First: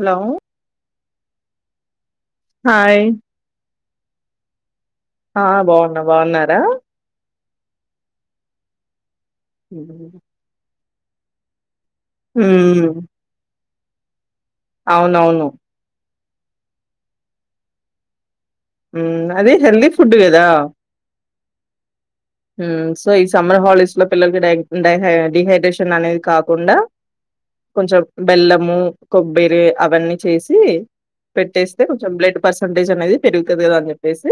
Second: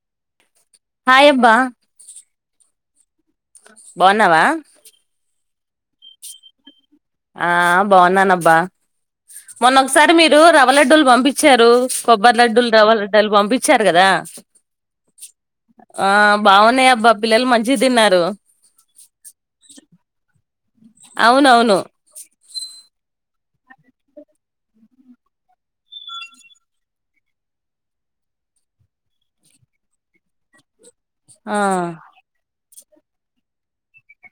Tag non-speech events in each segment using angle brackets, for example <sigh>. Hello hi అబ్బా hi బాగున్నావా ఆ బాగున్నా బాగున్నారా ఆ బాగున్నానబ్బా మొన్నొకసారి ఉమ్ మీరు రవ్వ లడ్డూలు పంపించారు కొబ్బరి లడ్డులు రవ్వ లడ్డలు పంపించారు కదా అవునవును ఆ బాగున్నాయ్యబ్బా పిల్లలు మంచిగ తిన్నారు మ్ అదిే హెల్దిీ ఫుడ్ క అవునవును మ్ సో ఈ సమ్మర్ హాలిడీస్ లో పిల్లలకి డైడైై డిహైడ్రేషన్ అనేది కాకుండా కొంచెం బెల్లము కొబ్బరి అవన్నీ చేసి ఆ పెట్టేస్తే కొంచెం బ్లడ్ పర్సంటేజ్ అనేది పెరుగుతది కదా అని చెప్పేసి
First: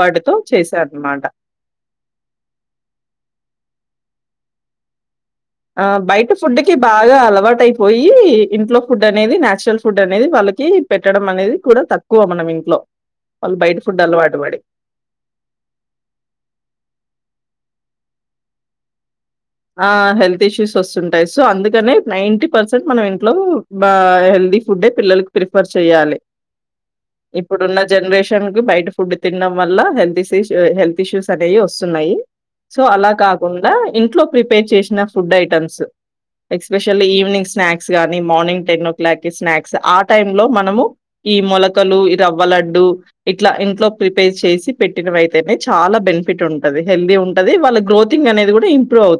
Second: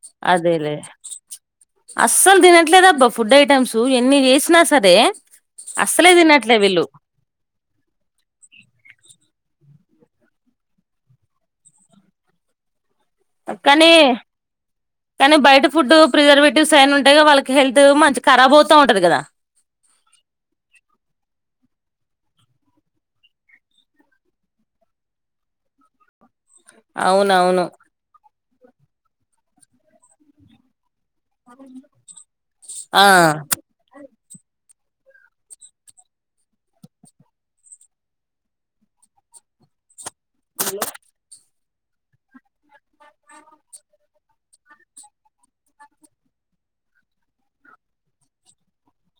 వాటితో అదేలే చేశా అన్నమాట అస్సలు దినట్లేదు అబ్బా ఫుడ్ ఐటమ్స్ ఎన్ని చేసినా సరే ఆ అస్సలే బయట తినట్లే ఫుడ్ కి వీళ్ళు బాగా అలవాటు ఐపోయి ఇంట్లో ఫుడ్ అనేది నేచురల్ ఫుడ్ అనేది వాళ్ళకి పెట్టడం అనేది కూడా తక్కువ మనం ఇంట్లో వాళ్ళు బయట కానీ ఫుడ్ అలవాటు పడి కానీ బయట ఫుడ్ ప్రిజర్వేటివ్స్ అయిన్నీ ఉంటాయ్గా వాళ్ళకి హెల్త్ ల్త్ మంచి ఖరాబు ఔతా ఉంటది కదా ఆ హెల్త్ ఇష్యూస్ వస్తుంటాయ్ సో అందుకనే నైన్టీ పర్సెంట్ మనం ఇంట్లో బా హెల్త్ ఫుడ్డే పిల్లలకి ప్రిఫర్ చెయ్యాలి అవునవును ఇప్పుడున్న జనరేషన్ కి బయట ఫుడ్ తినడం వల్ల హెల్త్ ఇష్యూస్ హె టిష్యూస్ అనేవి వస్తున్నాయి సో ఆ అలా కాకుండా ఇంట్లో ప్రిపేర్ చేసిన food items especially evening snacks గానీ, మార్నింగ్ టెన్ ఓ క్లాక్ కి స్నాక్స్ ఆ టై లో మనము ఈ మొల ముక్కలు ఈ రవ్వలడ్డు ఇట్లా ఇంట్లో ప్రిపేర్ చేసి పెట్టిన ఐతేనే చాలా బెనిఫిట్ ఉంటది హెల్దీ ఉంటది వాళ్ళ గ్రోథింగ్ అనేది కూడా ఇంప్రూవ్ ఔ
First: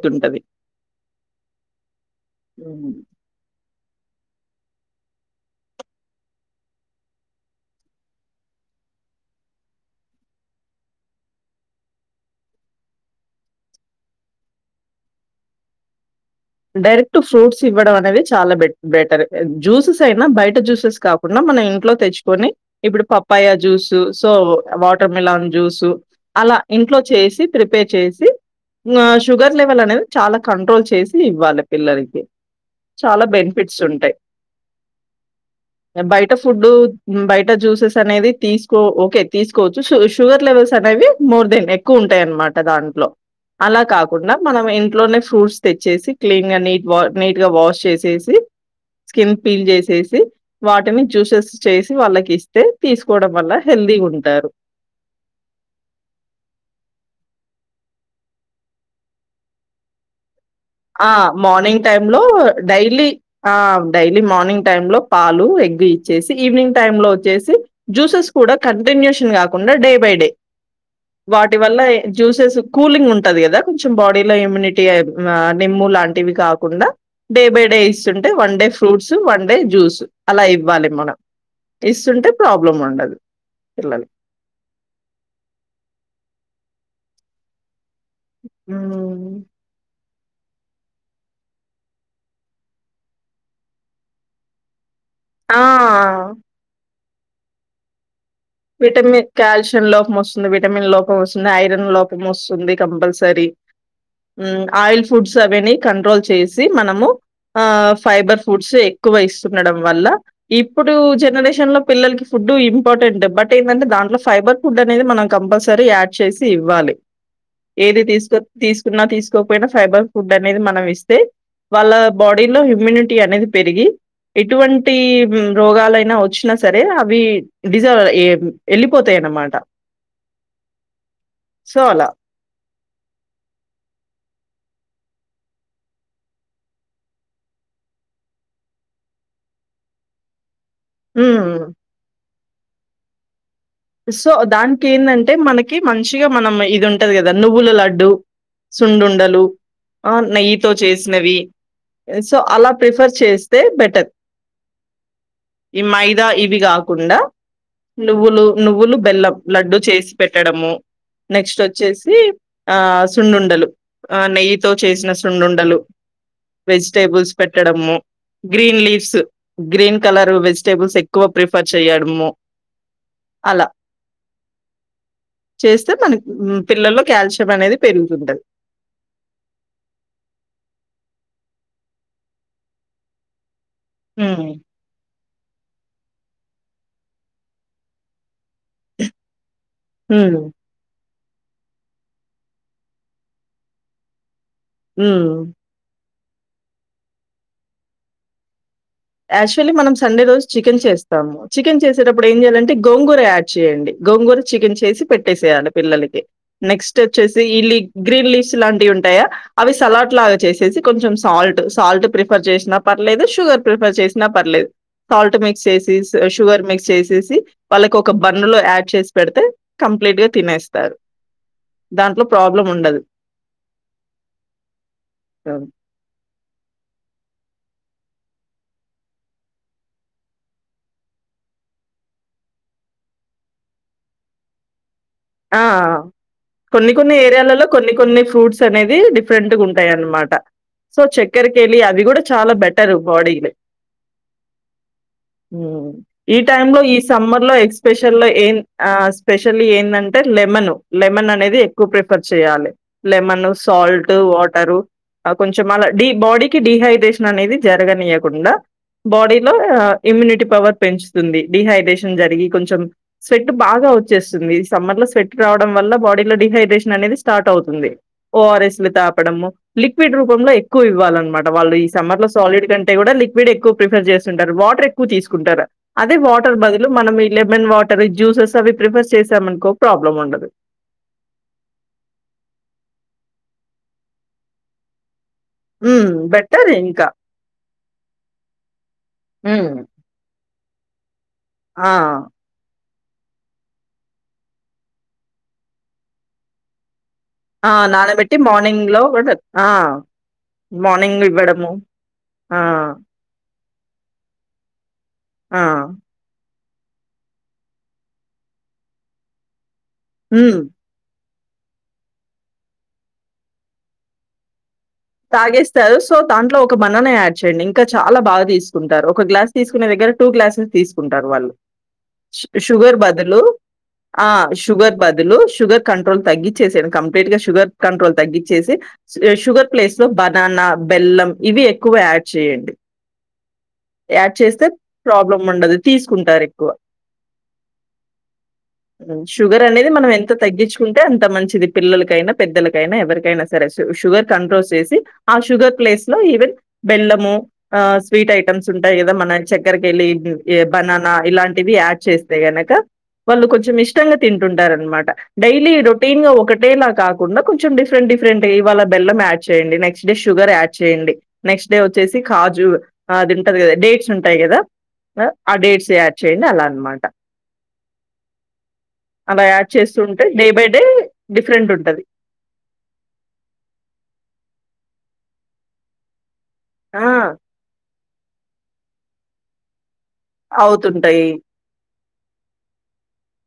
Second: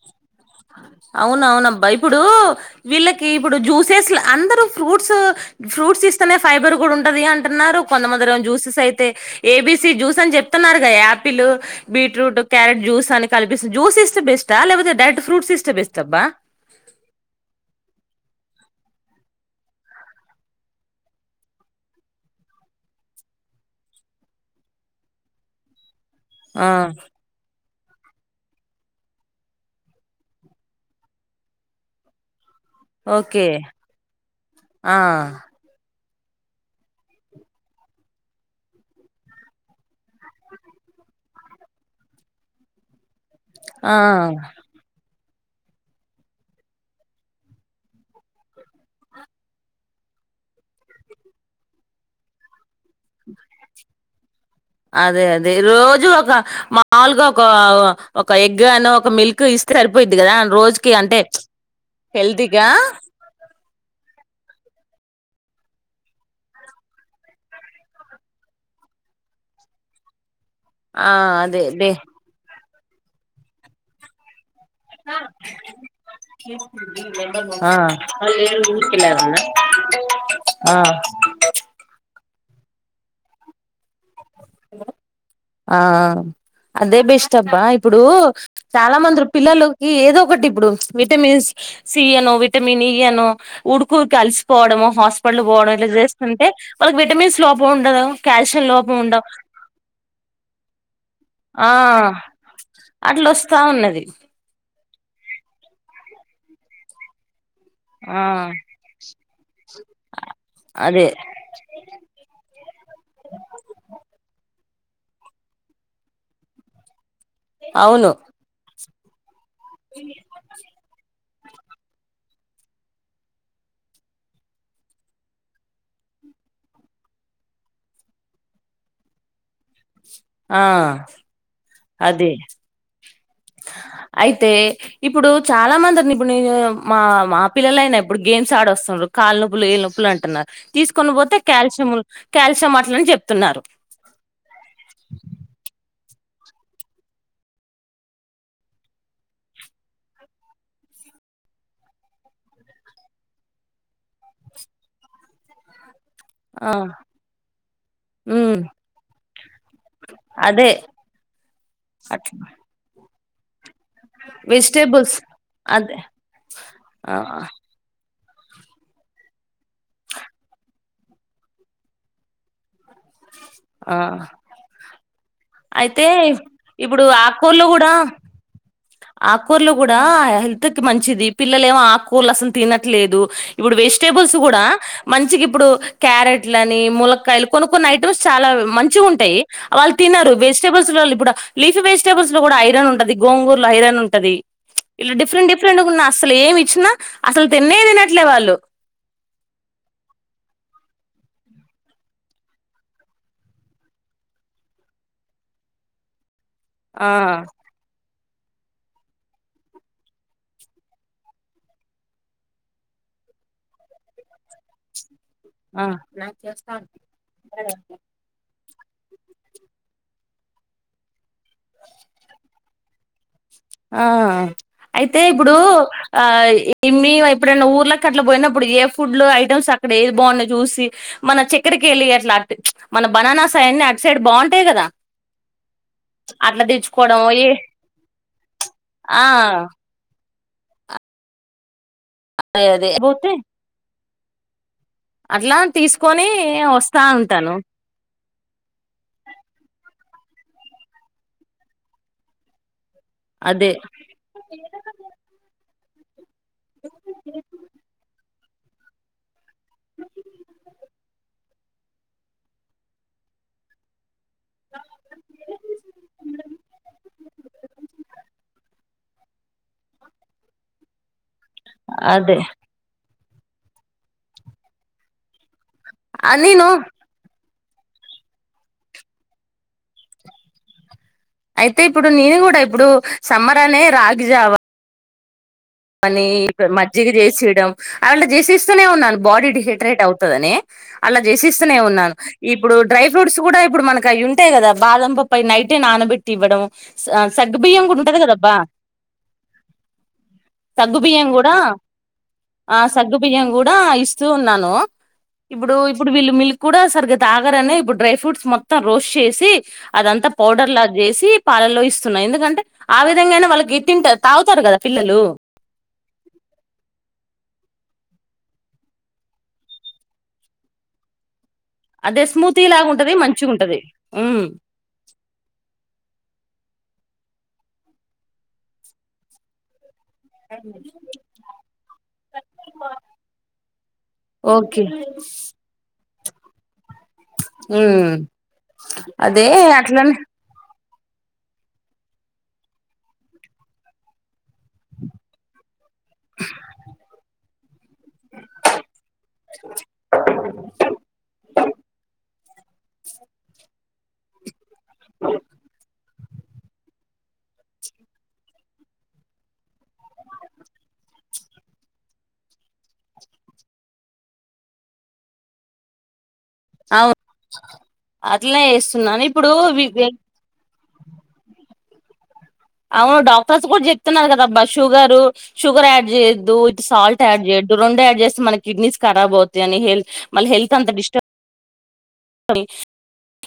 అవున అవునబ్బా ఇప్పుడు హ్మ్. వీళ్ళకి ఇప్పుడు జ్యూసెస్లా అందరూ ఫ్రూట్స్ ఫ్రూట్స్ ఇస్తనే ఫైబర్ కూడా ఉంటది అంటున్నారు కొంతమందిర జ్యూసెస్ అయితే ఏబీసి జ్యూస్ అని చెప్తున్నారు గా యాపిల్, బీట్రూట్, క్యారెట్, జ్యూస్ అని కల్పిస్తు జ్యూస్ ఇస్తే బెస్టా లేకపోతే డైరెట్ ఫ్రూట్స్ ఇష్టే బెస్ట్ అబ్బా డైరెక్ట్ ఫ్రూట్స్ ఇవ్వడం అనేది చాలా బెట్ బెటర్ జ్యూసెస్ అయినా బయట జ్యూసెస్ కాకుండా మన ఇంట్లో తెచ్చుకొని ఇప్పుడు papaya juice so watermelon juice అలా ఆ ఇంట్లో చేసి ప్రిపేర్ చేసి ఉమ్ షుగర్ లెవెల్ అనేది చాలా కంట్రోల్ చేస్ ఇవ్వాలి పిల్లలకి చాలా ఓకే బెనిఫిట్స్ ఉంటాయ్ ఆ బయట ఫుడ్ బయట జూసెస్ అనేది తీసుకో ఓకే తీసుకోవచ్చు షు షుగర్ లెవెల్స్ అనే అనేవి మోర్ దెన్ ఎక్కువ ఉంటాయి అనమాట దాంట్లో అలా ఆ కాకుండా మనం ఇంట్లోనే ఫ్రూట్స్ తెచ్ చ్చేసి క్లీన్ గా న నీట్ గా వాష్ చేసేసి చ్ స్కిన్ పీల్ చేసేసి వాటిని జూసెస్ చేసి వాళ్ళకి ఇస్తే తీసుకోవడం వల్ల హెల్దీగా ఉంటారు అదే అదే రోజు ఒక మాముూల్గా ఒక ఒక ఎగ్ గాని ఒక మిల్క్ ఇస్ సరిపోయిద్ది కదా రోజుకి ఆ అంటే మార్నింగ్ టైమ్ లో హెల్తీగా డైలీ ఆ డైలీ మార్నింగ్ టైమ్ లో పాలు ఎగ్ ఇచ్చేసి ఈవినింగ్ టైం లో వచ్చేసి జూసెస్ కూడా కంటిన్యూషన్ కాకుం డే బై డే ఆ వాటి అదే వల్ల దే జూసెస్ కూలింగ్ ఉంటది కదా కొంచెం బాడీలో ఇమ్యూనిటీ ఆ నిమ్ము లాంటివి కాకుండా డే బై ఆ డే ఇస్తుంటే వన్ లేరు డే ఫ్రూట్సు ఊరికెళ్ళారన్న వన్ డే జూస్ అలా ఆ ఇవ్వాలి మనం ఇస్తుంటే ప్రాబ్లం ఉండదు పిల్లల్ హలో ఆ ఆ అదే బెస్ట్ అబ్బా ఇప్పుడు చాలా మందిరి హ్మ్. పిల్లలుకి ఏదో ఒకటి ఇప్పుడు విటమిన్స్ సీ, అనో విటమిన్ ఈ అనో, ఊరుకూరికే అలిసిపోవడం హాస్ పళ్ళు పోవడం ఇట్లా ఆ! చేస్తుంటే వాళ్ళకి విటమిన్స్ లోపం ఉండదు కాల్షియం లోపం విటమి ఉండవు కాల్షియం లోప్ మొస్తుంది విటమిన్ లోపం వస్తుంది ఆ ఐరన్ లోపం వస్తుంది అట్లా కంపల్సరీ వస్తా ఉన్నది ఉమ్ ఆయిల్ ఫుడ్స్ అవన్నీ కంట్రోల్ చేసి మనము ఆ ఆ ఫైబర్ ఫుడ్స్ ఎక్కువ ఇస్తుండడం వల్ల ఇప్పుడు అదే జనరేషన్ లో పిల్లలకి ఫుడ్డు ఇంపార్టెంట్ బట్ ఏందంటే దాంట్లో ఫైబర్ ఫుడ్ అనేది మనం కంపల్సరీ యాడ్ చేసి ఇవ్వాలి ఏది అవును తీసుకో తీసుకున్నా తీసుకోపోయినా ఫైబర్ ఫుడ్ అనేది మనం ఇస్తే వాళ్ళ బాడీ లో హ్యూమినిటీ అనేది పెరిగి ఎటువంటి రోగాలైనా వచ్చినా సరే అవి డిజ ఏ వెళ్లిపోతాయి అన్నమాట ఆ సో అలా. అది అయితే ఇప్పుడు చాలా మంది అ ఇప్పుడు నేను మా మా పిల్లల అయినా ఇప్పుడు గేమ్స్ ఆడొస్తున్నా కల్నొప్పులు ఏళ్ల నొప్పులు అంటున్నారు తీసుకొనిపోతే హ్మ్. కల్షియం కాల్షియం అట్లని చెప్తున్నారు సో దానికి ఏందంటే మనకి మంచిగా మనం ఇది ఉంటది కదా నువ్వుల లడ్డు సున్నుండలు ఆ నెయ్యితో చేసినవి సో అలా ప్రిఫర్ చేస్తే బెటర్ ఈ మైద మైదా ఇవి ఆ కాకుండా నువ్వులు హ్మ్ నువ్వులు బెల్లం లడ్డు చేసి అదే పెట్టడము నెక్స్ట్ వచ్చేసి అట్లా ఆ సున్నుండలు ఆ నెయ్యితో చేసిన వెజిటేబుల్స్ సున్నుండలు అదే ఆ వెజిటేబుల్స్ పెట్టడము green leaves green colour vegetables ఎక్కువ ప్రిఫర్ చేయడము అలా. ఆ చేస్తే అయితే మనకి హ్మ్, పిల్లల్లో ఇప్పుడు కాల్షియం ఆకుకూరలో అనేది కూడా పెరుగుతుంటది. ఆకుకుర్లు కూడా హెల్త్ కి మంచిది పిల్లలు ఏమో ఆకుకూరలు అసలు తినట్లేదు ఇప్పుడు వెజిటేబుల్స్ హ్మ్. కూడా మంచికి ఇప్పుడు క్యారెట్ లని ములకాయలు కొన్ని కొన్ని ఐటమ్స్ చాలా మంచిగా ఉంటాయి వాళ్ళు తిన్నారు హ్మ్. వెజిటేబుల్స్ లో కూడా లీఫ్ వెజిటబుస్ లో కూడా ఐరన్ ఉంటది గోంగూరలో ఐరన్ ఉంటది మిచ్ ఇలా హ్మ్. డిఫరెంట్ డిఫరెంట్గా ఉన్నా అసలు ఏమి ఇచ్చినా అసలు తిన్నే తినట్లే వాళ్ళు యాక్చువల్లీ మనం సండే రోజు చికెన్ చేస్తాం చికెన్ చేసేటప్పుడు ఏం చేయాలంటే గోంగూర యాడ్ చేయండి గోంగూర చికెన్ చేసి పెట్టేసేయాలి పిల్లలకి నెక్స్ట్ ఆ వచ్చసి ఈ లీ గ్రీన్ లీ లీవ్స్ ఇలాంటివి ఉంటాయా అవి సలాడ్ లాగా చేసేసి కొంచెం సాల్ట్ సాల్ట్ ప్రిఫర్ చేసిన పర్లేదు షుగర్ ప్రిఫర్ చేసినా పర్లేదు సాల్ట్ మిక్స్ చేసి షుగర్ మిక్స్ చేసేసి ఆ వాళ్ళకి ఒక బన్ను లో యాడ్ చేసి పెడితే కంప్లీట్ గా తినేస్తారు దాంట్లో ప్రాబ్లం ఉండదు ఆ అయితే ఇప్పుడు ఆ! ఆ మి ఎప్పుడైనా ఊరు ఊర్లకి అట్లా పోయినప్పుడు ఏ ఫుడ్లు ఐటమ్స్ అక్కడ ఏది బాగున్నాయి చూసి మన చక్కరికి వెళ్ళి అట్లా మిచ్ మన బనానాస్ అన్ని అటు సైడ్ బాగుంటాయి కదా ఆ అట్లా కొన్ని కొన్ని తెచ్చుకోవడం ఏ ఏరియాలలో కొన్ని కొన్ని ఫ్రూట్స్ అనేది ఆ డిఫరెంట్ గా ఉంటాయి అనమాట సో చక్కెర కేలీ అది కూడా చాలా అదే బెటర్ పోతే బాడీ వే అట్లా తీసుకొని ఈ టైమ్ లో ఈ వస్తా సమ్మర్ లో ఉంటాను ఎక్స్పెషల్లో ఏ ఆ స్పెషల్ ఏందం అంటే లెమన్ లెమన్ అనేది ఎక్కువ ప్రిఫర్ చేయాలి లెమన్ అదే సాల్ట్ వాటరు ఆ కొంచం అలా డి బాడీకిి డిహైడ్రేషన్ అనేది జరగనీయకుండా బాడీలో ఇమ్యూనిటీ పవర్ పెంచుతుంది డిహైడ్రేషన్ జరిగి కొంచెం స్వెట్ బాగా వచ్చేస్తుంది సమ్మర్ లో స్వెట్ రావడం వల్ల బాడీలో డిహైడ్రేషన్ అనేది స్టార్ట్ అవుతుంది ఓఆర్ఎస్ లు తాపడము లిక్విడ్ రూపంలో ఎక్కువ ఇవ్వాలన్నమాట వాళ్ళు ఈ సమ్మర్ లో అదే సాలిడ్ కంటే కూడా లిక్ వీడు ఎక్కువ ప్రిఫర్ చేస్తుంటారు వాటర్ ఎక్కువ తీసుకుంటారు అదే ఆ వాటర్ నేను బదులు మనం వీళ్ళ లెమెన్ వాటర్ జ్యూసెస్ అవి ప్రిఫర్ చేసామనుకో ప్రాబ్లం ఉండదు అయితే ఇప్పుడు నేను కూడ ఇప్పుడు సమ్మరానే రాగిజావ హ్మ్. అని బెటర్ ఇంకా. మజ్జిగ చేసియడం <unintelligible> చేసిస్తూనే ఉన్నాను బాడీ హ్మ్. డిహైడ్రేట్ అవుతదని అలా చేసిస్తూనే ఆ! ఉన్నాను ఇప్పుడు డ్రై ఫ్రూట్స్ కూడ ఇప్పుడు మనకి అవి ఉంటాయి కదా బాదం పపై నైటే నానబెట్టి ఇవ్వడం సగ్గు ఆ! బియ్యం కూడ ఉంటది కద నానబెట్టి అబ్బా మార్నింగ్‌లో గూడా ఆ! సగ్గు మార్నింగ్ బియ్యం కూడ ఇవ్వడము. ఆ సగ్గు బియ్య గూడ ఇస్తూ ఉన్నాను ఆ! ఇప్పుడు ఇప్పుడు కూడ సరిగ్గా తాగరనే ఇప్పుడు డ్రై ఫ్రూట్స్ మొత్తం రోస్ట్ చేసి అదంతా హ్మ్. పౌడర్ లా చేసి పాలల్లో ఇస్తున్న ఎందుకంటే ఆ విధంగాయినా వాళ్ళకి గట్టిం <unintelligible> తాగుతారు కదా పిల్లలు తాగేస్తారు సో దాంట్లో ఒక బబనానయాడ్ చేయండి ఇంకా చాలా బాగా తీసుకుంటారు ఒక గ్లాస్ తీసుకునే దగ్గర టూ క్లాసెస్ తీసుకుంటారు వాళ్ళు అదే షు స్మూతి లాగ షుగర్ ఉంటది బదులు మంచిగ ఉంటది ఆ ఉమ్ షుగర్ బదులు షుగర్ కంట్రోల్ తగ్గించేసాను క లైట్ గా సుగర్ కంట్రోల్ తగ్గించేసి బనాన బెల్లం ఇవి ఎక్కువ యాడ్ చేయండి యాడ్ చేస్తే ఓకే ప్రాబ్లం ఉండదు తీసుకుంటారు ఎక్కువ ఉమ్ అదే షుగర్ అనేది మనం అట్లనే ఎంత తగ్గించ్ కుంటే అంత మంచిది పిల్లలకైనా పెద్దలకైనా ఎవరికైనా సరే షుగర్ కంట్రోల్ చేసి ఆ షుగర్ ప్లేస్ లో ఈవెన్ బెల్లము ఆ స్వీట్ ఐటమ్స్ ఉంటాయి కదా మన చక్కరకెల్లి బనాన ఇలాంటివి యాడ్ చేస్తే గనక వాళ్ళు కొంచెం ఇష్ <unintelligible> తింటుంటారు అనమాట డైలీ రొటీన్గా ఒకటేలా కాకుండా కొంచెం డిఫరెంట్ డిఫరెంట్ ఇవాళ బెల్లం యాడ్ చేయండి నెక్స్ట్ డే షుగర్ యాడ్ చేయండి నెక్స్ట్ డే వచ్చేసి కాజు అదింటది కదా డేట్స్ ఉంటాయి కదా ఆ డేట్స్ యాడ్ చేయండి అల అనమాట అవు అట్లనే చేస్తున్నాను అలా ఇప్పుడు యాడ్ వి- వి- చేస్తుంటే డే బై డే డిఫరెంట్ ఉంట అవును డాక్టర్స్ కూడ చెప్తున్నారు కదాబ్బా షుగరు షుగర్ యాడ్ చే ఆ సాల్ట్ యాడ్ చేయడు రెండు యాడ్ చేస్తే మన కిడ్నీస్ కరాబ్ అవుతా అని హెల్త్ అవుతుంటాయి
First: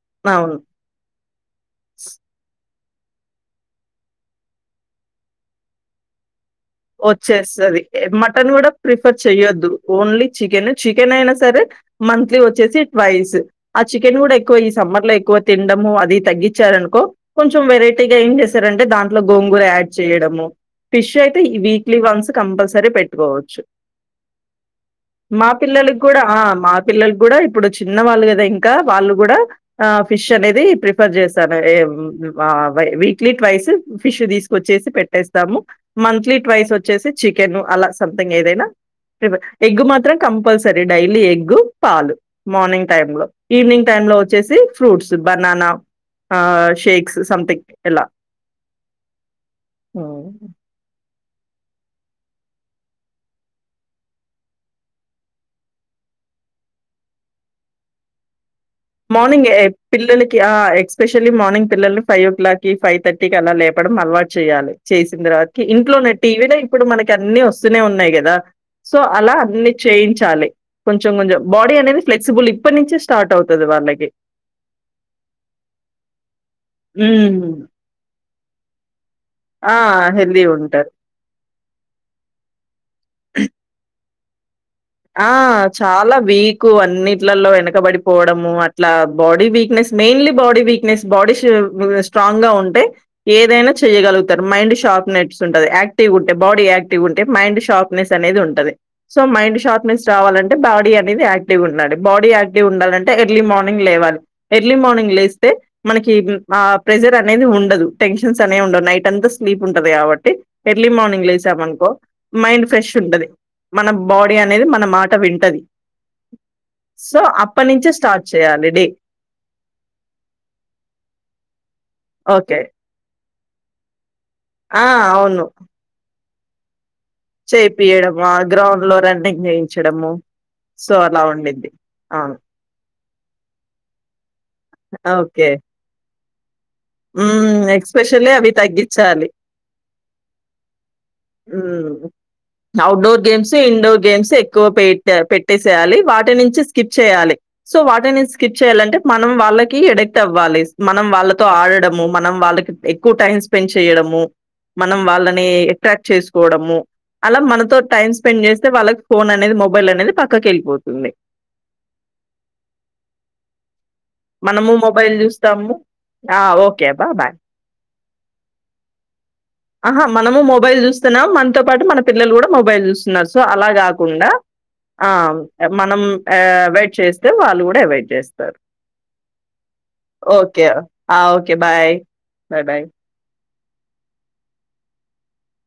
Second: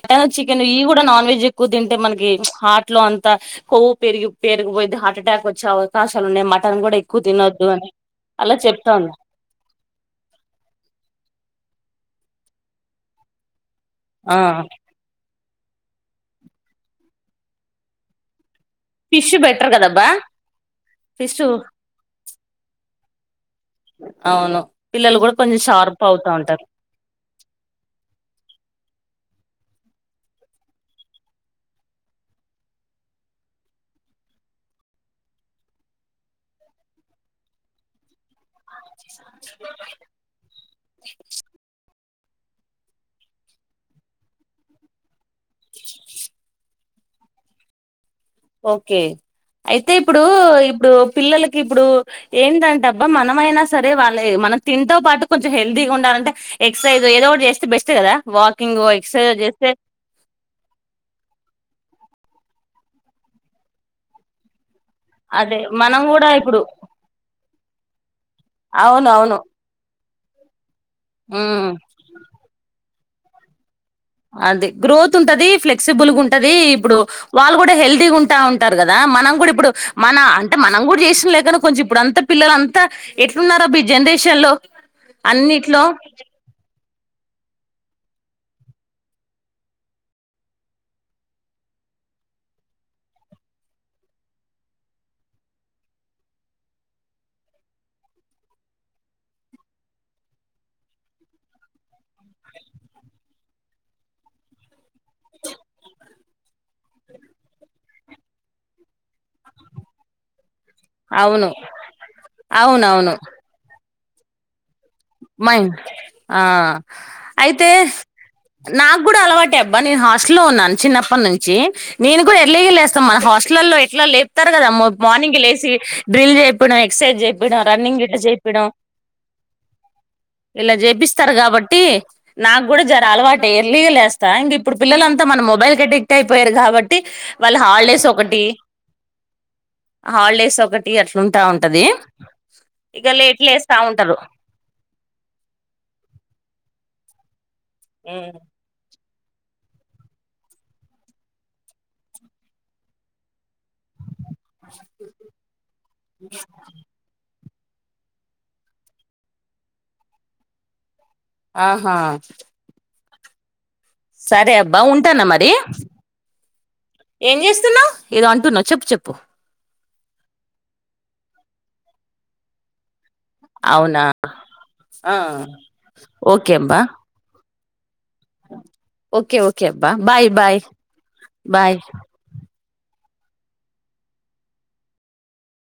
మటన్ అవును చికెన్ ఇ కూడ నాన్ వెజ్ ఎక్కువ తింటే మనకి హట్ ట్లో అంత కొవ్వు పెరిగి హార్ట్ అటాక్ వచ్చే అవకాశాలు <unintelligible> ఉన్నాయి మట్ వచ్చేస్తది మటన్ కూడ చెప్తాను ప్రిఫర్ చెయొద్దు ఓన్లీ చికెన్ చికెన్ అయినా సరే మంత్లీ వచ్చేసి ట్వైస్ ఆ చికెన్ కూడ ఆ ఎక్కువ ఈ సమ్మర్ లో ఎక్కువ తొండము అది తగ్గించారనుకో కొంచెం వెరైటీగా ఏం చేస్ దాంట్లో ఫిష్ గోంగుర బెటర్ యాడ్ కదబ్బా చేయడము ఫిష్ అయితే వీక్లీ వన్స్ కంపల్సరి <unintelligible> <unintelligible> అవును పిల్లలు కూడా మా కొంచెం పిల్లలకి షార్ప్ కూడ అవుతా ఆ ఉంటారు మా పిల్లలకి కూడ ఇప్పుడు చిన్నవాళ్ళు కదా ఇంక వాళ్ళు కూడ ఆ ఫిష్ అనేది ప్రిఫర్ చేస్తాను వీక్లీ ట్వైస్ ఫిష్ తీసుకొచ్చ మంత్లీ ట్వైస్ వచ్చేసి చికెన్ అల సంథింగ్ ఏదైనా ఎగ్గు మాత్రం కంపల్సరీ డైలీ ఎగ్గు పాలు మార్నింగ్ టైమ్ లో ఈవినింగ్ టైమ్ లో వచ్చేసి ఫ్రూట్స్ బనాన ఆ షేక్స్ సంథింగ్ ఇలా అయితే ఇప్పుడు హ్మ్. ఇప్పుడు పిల్లలకి ఇప్పుడు ఏంటంటే అబ్బ మనమైనా సరే వాళ్ళ మనం తింతో పాటు కొంచెం హెల్తీగ ఉండాలి అంటే ఎక్సర్సైజ్ ఏదో చేస్తే బెస్ట్ కదా వాక్ మార్నింగ్ ఏ పిల్లలకి ఎక్స్పెషల్లీ మార్నింగ్ పిల్లలు five o'clock five thirty కి అలా లేపడం అలవాటు చేయాలి చేసిన అదే తర్వాతకి మనం ఇంట్లోనే కూడా టీవీనే ఇప్పుడు మనకి అన్ని వస్తూనే ఉన్నాయి కదా సో అవును అలా అవును అన్ని చేయించాలి కొంచెం కొంచెం ఉమ్ బాడీ అనేది ఫ్లెక్సిబుల్ ఇప్పటి నుంచే స్టార్ట్ అవుతది వాళ్ళకి అదే గ్రోత్ ఉంటది ఫ్లెక్సిబుల్గా ఉంటది ఇప్పుడు హ్మ్. వాళ్ళు కూడా హెల్దీ ఉంటా ఉంటారు కదా మనం కూడా ఇప్పుడు ఆ! మన అంటే మనం హెల్తీ‌గుంటారు. కూడా చేసిన లేక కొంచెం ఇప్పుడుంత పిల్లలు అంతా ఎట్లున్నారో జనరేషన్ షన్లో ఆ చాలా వీకు అన్నిట్లలలో వెనకబడిపోవడము అట్లా body weakness mainly body weakness body strong గా ఉంటే ఏదైనా చేయగలుగుతారు మైండ్ షార్ప్ నెస్ ఉంటది యాక్టివ్ ఉంటే బాడీ యాక్టివ్ ఉంటే మైండ్ షార్ప్నెస్ అనేది ఉంటదింది సో మైండ్షార్ రావాలంటే బాడీ అనేది క్టివ్ ఉండి బాడీ యాక్టివ్ ఉండాలంటే ఎర్లీ మార్నింగ్ లేవాలి ఎర్లీ మ మార్నింగ్ లేస్తే మనకి ఆ ప్రెజర్ అనేది ఉండదు టెన్షన్స్ అనేవి ఉండదు నైట్ అంతా స్లీప్ ఉంటది కాబట్టి ఎర్లీ మార్నింగ్ అవును లేసామనుకో మైండ్ ఫ్రెష్ అవునవును ఉంటది మన బాడీ అనేది మనం మాట వింటది మైండ్ ఆ సో అప్పటి అయితే నుంచే స్టార్ట్ చే నాకు కూడా అలవాటే అబ్బా నేను హాస్టలో ఉన్నాను చిన్నప్పటి నుంచి నేను కూడా ఓకే. ఎర్లీగ లేస్తాం మన హాస్టల్లో ఎట్లా లేపుతారు కదా ఆ! మార్నింగ్ లేసి డ్రిల్ చేపియడం ఎక్సర్సైజ్ చేపియడం రన్నింగ్ ఇట్లా చేపియడమా చేపియడం గ్రౌండ్ లో రన్నింగ్ వేయించడము ఇలా చేపిస్తారు కాబట్టి నాకు కూడా జర అలవాటె ఎర్లీగా లేస్తా ఇంక ఇప్పుడు పిల్లలంతా మన ఓకే. మొబైల్ కి అడిక్ట్యిపోయారు కాబట్టి వాళ్ళ హ్మ్. హాలిడేస్ ఎక్స్‌పెషల్లీ ఒకటి అవి తగ్గిచ్చాలి. హాలిడేస్ ఒకటి అట్ లుంటా ఉంటది హ్మ్. ఇక అవుట్డోర్ లేటు గేమ్స్, లేస్తా ఇండోర్ ఉంటది గేమ్స్ ఎక్కువ పె పెట్టేసేయాలి వాటి నుంచి స్కిప్ చేయాలి సో వాటి నుంచి ఉమ్. స్కిప్ చేయ్యాలంటే మనం వాళ్ళకి ఎడిక్ట్ అవ్వాలి మనం వాళ్ళతో ఆడడము మనం వాళ్ళకి ఎక్కువ టైం స్పెండ్ చేయడము మనం వాళ్ళని అట్రాక్ట్ చేసుకోవడము అలా మనతో టైం స్పెండ్ చేస్తే వాళ్ళకి ఫోన్ అనేది మొబైల్ అనేది పక్కకి వెళ్ళిపోతుంది ఆహా సరే మనము అబ్బ మొబైల్ వుంటానా మరి జూస్తాము. ఆ! ఓకే అబ్బా! బాయ్. ఏం చేస్తున్నావు ఏదో అంటున్నావు చెప్పు చెప్పు ఆహా మనము మొబైల్ చూస్తున్నాము మనతో పాటు మన పిల్లలు కూడా మొబైల్ చూస్త సో అలా అవునా కాకుండా ఆ మనం ఓకే అబ్బా వెయిట్ చేస్తే వాళ్ళు కూడా ఏవై ఓకే ఓకే అబ్బా బాయ్ బాయ్ ఓకే ఆ ఓకే బాయ్ బాయ్ బైబై